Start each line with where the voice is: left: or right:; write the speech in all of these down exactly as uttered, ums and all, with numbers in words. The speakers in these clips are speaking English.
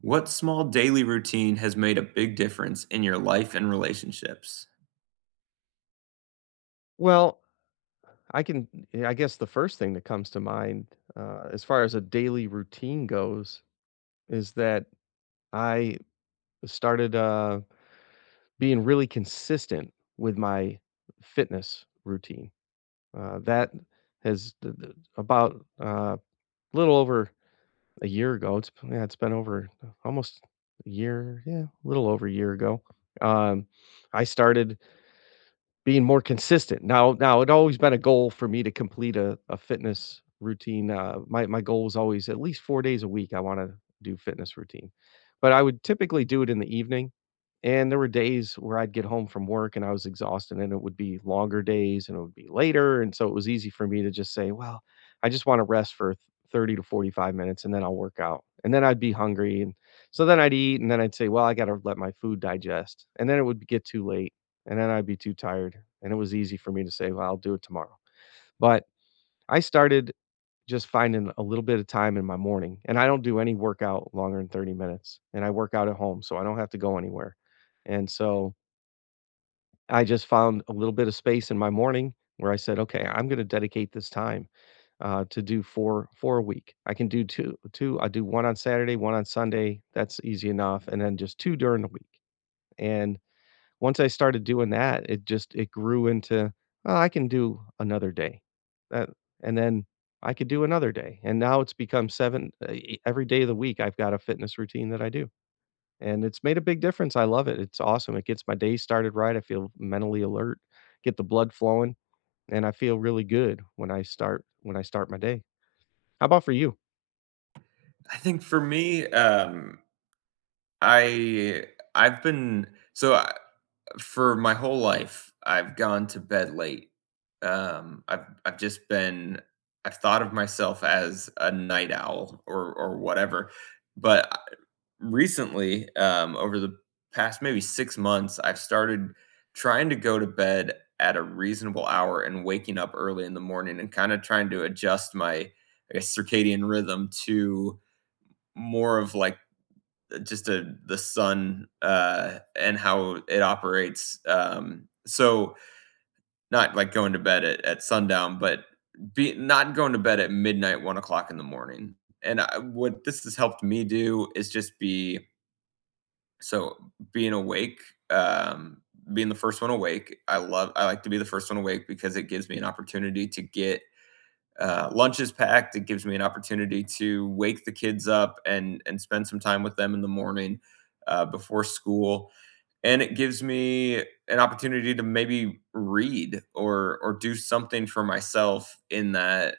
right: What small daily routine has made a big difference in your life and relationships?
left: Well, I can I guess the first thing that comes to mind, uh, as far as a daily routine goes, is that I started, uh, being really consistent with my fitness routine. Uh, that has th th about, A little over a year ago, it's, yeah, it's been over almost a year, yeah, a little over a year ago, um, I started Being more consistent. Now now it always been a goal for me to complete a a fitness routine, uh, my my goal was always at least four days a week, I wanna do fitness routine, but I would typically do it in the evening, and there were days where I'd get home from work and I was exhausted, and it would be longer days, and it would be later, and so it was easy for me to just say, "Well, I just wanna rest for th- thirty to forty-five minutes, and then I'll work out," and then I'd be hungry, and so then I'd eat, and then I'd say, "Well, I gotta let my food digest," and then it would get too late, and then I'd be too tired, and it was easy for me to say, "Well, I'll do it tomorrow." But I started just finding a little bit of time in my morning, and I don't do any workout longer than thirty minutes, and I work out at home, so I don't have to go anywhere, and so I just found a little bit of space in my morning where I said, "Okay, I'm gonna dedicate this time, uh, to do 4 4 a week. I can do 2 2 I do one on Saturday, one on Sunday, that's easy enough, and then just two during the week," and Once I started doing that, it just it grew into, "Oh, I can do another day." That and then I could do another day, and now it's become seven, uh, e every day of the week, I've got a fitness routine that I do, and it's made a big difference. I love it. It's awesome. It gets my day started right. I feel mentally alert, get the blood flowing, and I feel really good when I start when I start my day. How about for you?
right: I think for me, um, I I've been so I, for my whole life, I've gone to bed late. Um, I've I've just been I've thought of myself as a night owl or or whatever, but I- recently, um, over the past maybe six months, I've started trying to go to bed at a reasonable hour and waking up early in the morning and kind of trying to adjust my I guess circadian rhythm to more of like just a the sun, uh, and how it operates, um, so not, like, going to bed at at sundown, but be not going to bed at midnight, one o'clock in the morning, and I what this has helped me do is just be so being awake, um, being the first one awake. I love I like to be the first one awake because it gives me an opportunity to get uh, lunch is packed. It gives me an opportunity to wake the kids up and and spend some time with them in the morning uh, before school, and it gives me an opportunity to maybe read or or do something for myself in that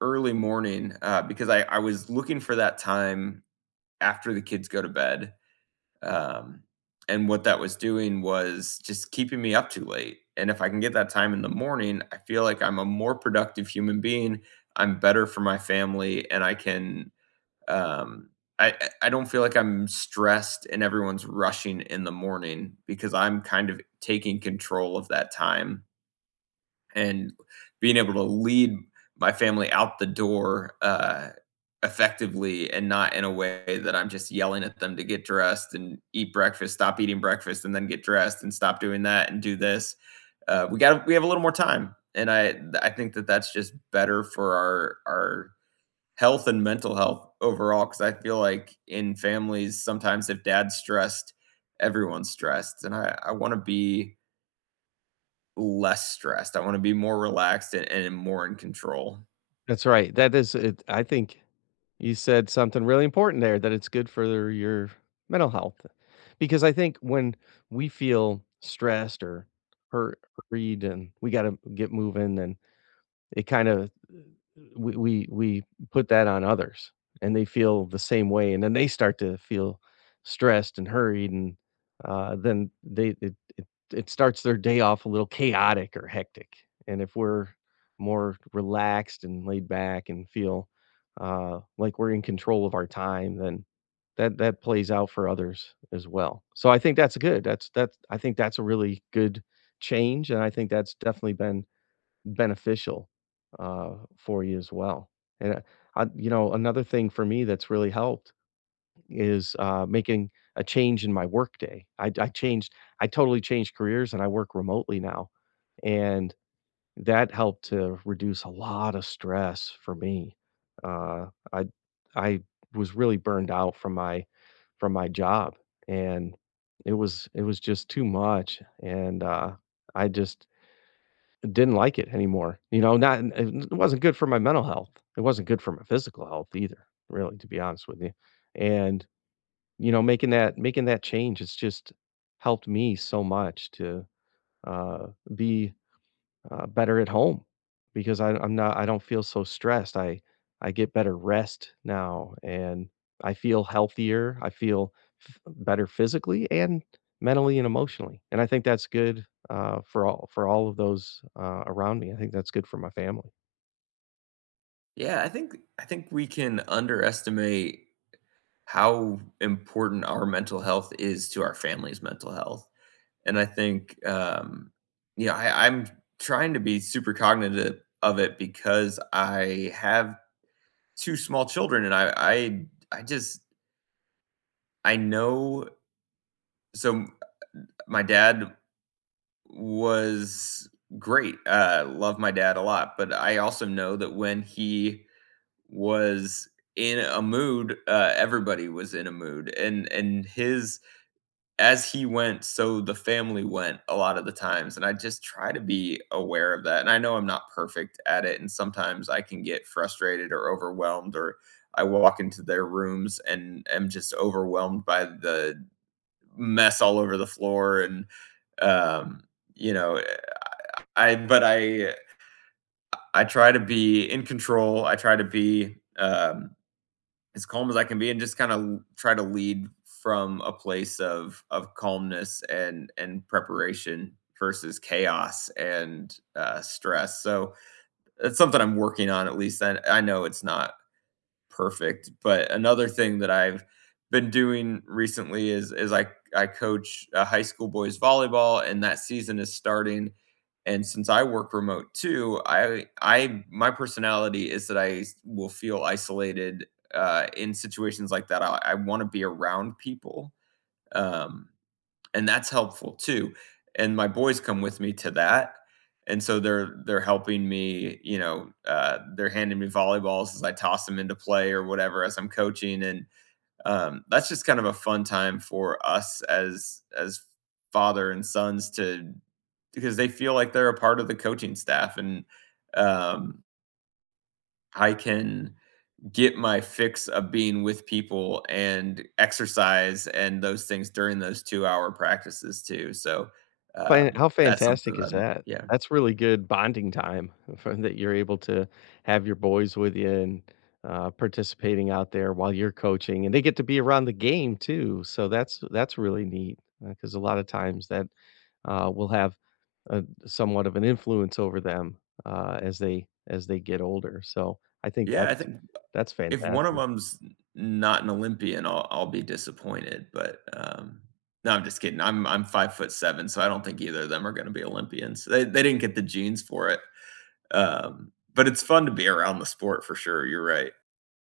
right: early morning uh, because I I was looking for that time after the kids go to bed, um, and what that was doing was just keeping me up too late. And if I can get that time in the morning, I feel like I'm a more productive human being. I'm better for my family, and I can. Um, I I I don't feel like I'm stressed and everyone's rushing in the morning because I'm kind of taking control of that time, and being able to lead my family out the door, uh, effectively and not in a way that I'm just yelling at them to get dressed and eat breakfast, stop eating breakfast, and then get dressed and stop doing that and do this. Uh, we got we have a little more time, and I I think that that's just better for our our health and mental health overall, because I feel like in families sometimes if dad's stressed, everyone's stressed, and I I want to be less stressed. I wanna be more relaxed and and more in control.
left: That's right. That is it. I think you said something really important there, that it's good for your mental health. Because I think when we feel stressed or hurt, worried, and we got to get moving, and it kind of, we we we put that on others, and they feel the same way, and then they start to feel stressed and hurried, and uh, then they it it it starts their day off a little chaotic or hectic, and if we're more relaxed and laid back and feel, uh, like we're in control of our time, then that that plays out for others as well. So I think that's good. That's that's I think that's a really good change, and I think that's definitely been beneficial, uh, for you as well. And, uh, I you know, another thing for me that's really helped is, uh, making a change in my workday. I I changed I totally changed careers, and I work remotely now, and that helped to reduce a lot of stress for me. Uh, I I was really burned out from my from my job, and it was it was just too much, and, uh, I just didn't like it anymore, you know, not, it wasn't good for my mental health. It wasn't good for my physical health either, really, to be honest with you, and, you know, making that making that change, it's just helped me so much to, uh, be, uh, better at home, because I, I'm not I don't feel so stressed. I I get better rest now, and I feel healthier. I feel f- better physically and mentally and emotionally. And I think that's good, uh, for all for all of those uh, around me. I think that's good for my family.
right: Yeah, I think I think we can underestimate how important our mental health is to our family's mental health, and I think, um, yeah, I I'm trying to be super cognitive of it because I have two small children, and I I I just I know, so my dad was great, uh, love my dad a lot, but I also know that when he was in a mood, uh, everybody was in a mood, and and his, as he went, so the family went a lot of the times, and I just try to be aware of that, and I know I'm not perfect at it, and sometimes I can get frustrated or overwhelmed, or I walk into their rooms and am just overwhelmed by the mess all over the floor, and um, you know, I but I I try to be in control. I try to be, um, as calm as I can be, and just kind of try to lead from a place of of calmness and and preparation versus chaos and, uh, stress. So that's something I'm working on. At least I, I know it's not perfect. But another thing that I've been doing recently is is I I coach uh, high school boys volleyball, and that season is starting. And since I work remote too, I I my personality is that I will feel isolated uh, in situations like that. I, I want to be around people. Um, and that's helpful too, and my boys come with me to that, and so they're they're helping me, you know, uh, they're handing me volleyballs as I toss them into play or whatever as I'm coaching, and, um, that's just kind of a fun time for us as as father and sons, to because they feel like they're a part of the coaching staff, and, um, I can get my fix of being with people and exercise and those things during those two hour practices too, so,
left: Fan
right: um,
left: How
right: that's something
left: fantastic
right: that
left: is
right: I'm
left: that?
right: yeah.
left: That's really good bonding time for that you're able to have your boys with you and, uh, participating out there while you're coaching, and they get to be around the game too, so that's that's really neat, because a lot of times that, uh, will have a somewhat of an influence over them, uh, as they as they get older, so I think
right: Yeah, I
left: that's
right: think
left: that's
right: if one of
left: fantastic.
right: them's not an Olympian, I'll I'll be disappointed, but, um no, I'm just kidding. I'm I'm five foot seven, so I don't think either of them are gonna be Olympians. They they didn't get the genes for it, um, but it's fun to be around the sport for sure, you're right.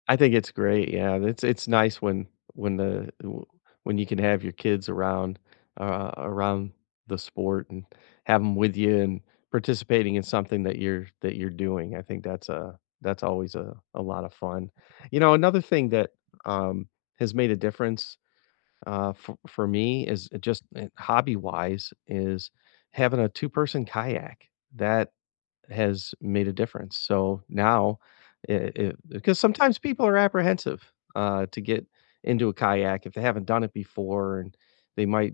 left: I think it's great, yeah, it's it's nice when when the w when you can have your kids around, uh, around the sport, and have them with you and participating in something that you're that you're doing, I think that's, a that's always a a lot of fun. You know, another thing that, um, has made a difference, uh, for for me, is just, eh, hobby-wise, is having a two-person kayak. That has made a difference. So now, it, because sometimes people are apprehensive, uh, to get into a kayak if they haven't done it before, and they might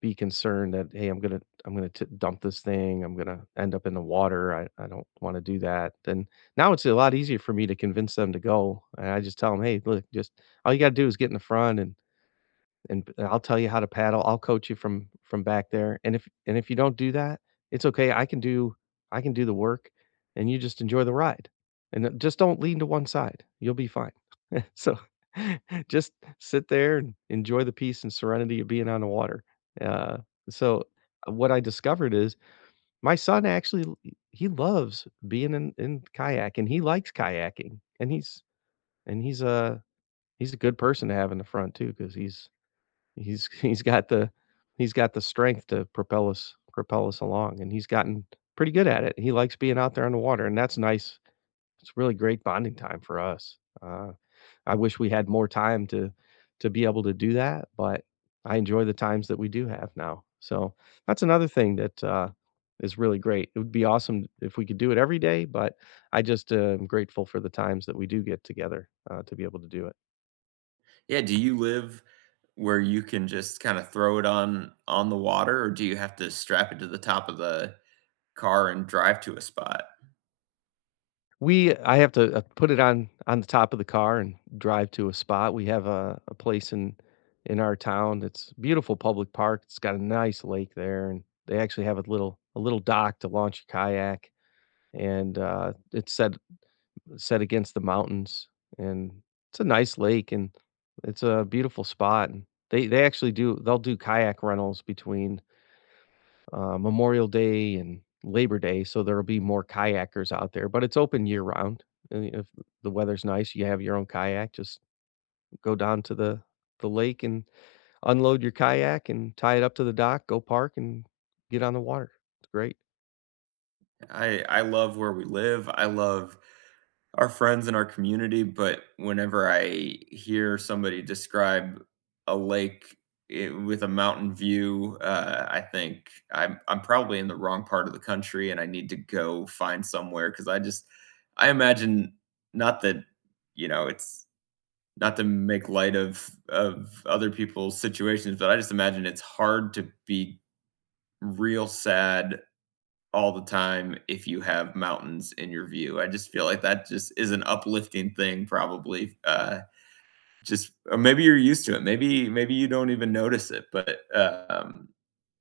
left: be concerned that, hey, I'm gonna I'm gonna t- dump this thing. I'm gonna end up in the water. I, I don't want to do that. Then now it's a lot easier for me to convince them to go, and I just tell them, hey, look, just all you gotta do is get in the front, and and I'll tell you how to paddle. I'll coach you from from back there. And if and if you don't do that, it's okay. I can do I can do the work, and you just enjoy the ride. And then just don't lean to one side. You'll be fine. So just sit there and enjoy the peace and serenity of being on the water. Uh, so uh, what I discovered is, my son actually, l- he loves being in, in kayak, and he likes kayaking, and he's and he's a he's a good person to have in the front too, because he's He's he's got the he's got the strength to propel us propel us along, and he's gotten pretty good at it. He likes being out there on the water, and that's nice. It's really great bonding time for us. Uh, I wish we had more time to to be able to do that, but I enjoy the times that we do have now. So that's another thing that, uh, is really great. It would be awesome if we could do it every day, but I just, uh, am grateful for the times that we do get together, uh, to be able to do it.
right: Yeah, do you live where you can just kinda throw it on on the water, or do you have to strap it to the top of the car and drive to a spot?
left: We I have to, uh, put it on on the top of the car and drive to a spot. We have a a place in in our town that's beautiful public park. It's got a nice lake there, and they actually have a little a little dock to launch a kayak, and, uh, it's set set against the mountains, and it's a nice lake, and it's a beautiful spot, and they they actually do they'll do kayak rentals between, uh, Memorial Day and Labor Day, so there'll be more kayakers out there, but it's open year round. And if the weather's nice, you have your own kayak, just go down to the the lake and unload your kayak and tie it up to the dock, go park, and get on the water. It's great.
right: I I love where we live, I love our friends and our community, but whenever I hear somebody describe a lake I with a mountain view, uh, I think I'm I'm probably in the wrong part of the country, and I need to go find somewhere because I just I imagine, not that, you know, it's not to make light of of other people's situations, but I just imagine it's hard to be real sad all the time if you have mountains in your view. I just feel like that just is an uplifting thing probably, uh, just, or maybe you're used to it. Maybe maybe you don't even notice it, but, um,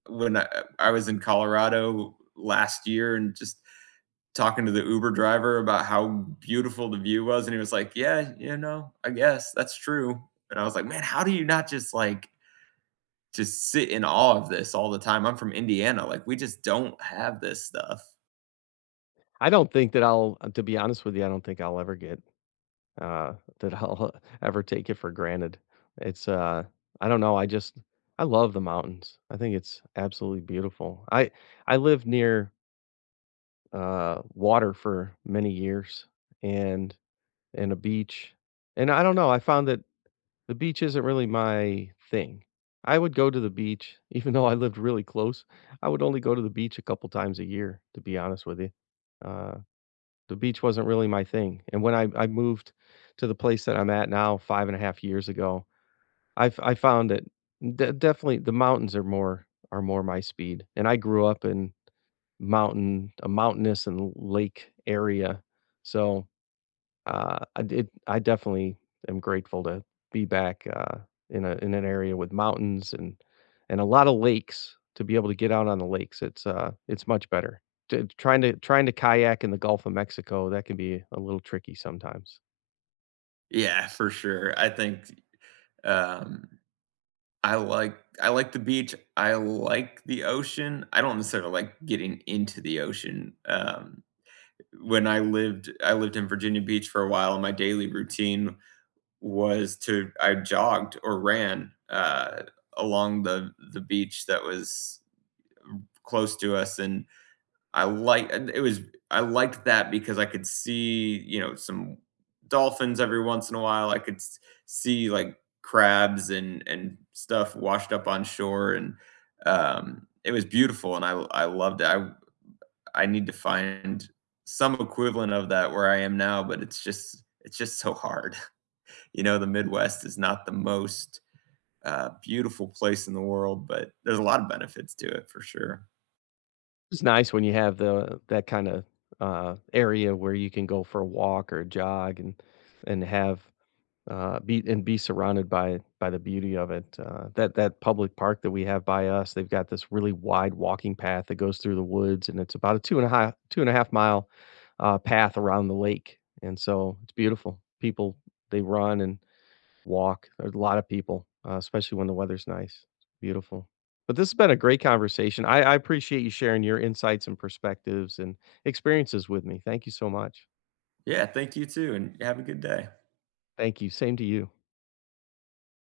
right: when I I was in Colorado last year, and just talking to the Uber driver about how beautiful the view was, and he was like, "Yeah, you know, I guess that's true." And I was like, "Man, how do you not just like just sit in awe of this all the time? I'm from Indiana, like we just don't have this stuff."
left: I don't think that I'll uh, to be honest with you, I don't think I'll ever get uh that I'll ever take it for granted. It's uh I don't know, I just, I love the mountains. I think it's absolutely beautiful. I I live near, uh, water for many years, and and a beach. And I don't know, I found that the beach isn't really my thing. I would go to the beach even though I lived really close. I would only go to the beach a couple times a year, to be honest with you. Uh, the beach wasn't really my thing. And when I, I moved to the place that I'm at now, five and a half years ago, I've I found that, de- definitely, the mountains are more are more my speed. And I grew up in mountain a mountainous and lake area. So, uh, I did I definitely am grateful to be back, uh, in a in an area with mountains, and and a lot of lakes, to be able to get out on the lakes. It's, uh, it's much better. T trying to trying to kayak in the Gulf of Mexico, that can be a little tricky sometimes.
right: Yeah, for sure. I think, um, I like I like the beach. I like the ocean. I don't necessarily like getting into the ocean. Um, when I lived I lived in Virginia Beach for a while, and my daily routine was to I jogged or ran uh, along the the beach that was close to us, and I like it was I liked that because I could see, you know, some dolphins every once in a while. I could s- see like crabs and and stuff washed up on shore, and um, it was beautiful, and I I loved it. I I need to find some equivalent of that where I am now, but it's just it's just so hard. You know, the midwest is not the most, uh, beautiful place in the world, but there's a lot of benefits to it for sure.
left: It's nice when you have the that kinda, uh, area where you can go for a walk or a jog, and and have uh, be and be surrounded by by the beauty of it. Uh, that that public park that we have by us, they've got this really wide walking path that goes through the woods, and it's about a two and a half two and a half mile, uh, path around the lake, and so it's beautiful. People they run and walk. There's a lot of people, uh, especially when the weather's nice. Beautiful. But this has been a great conversation. I, I appreciate you sharing your insights and perspectives and experiences with me. Thank you so much.
right: Yeah, thank you too, and have a good day.
left: Thank you. Same to you.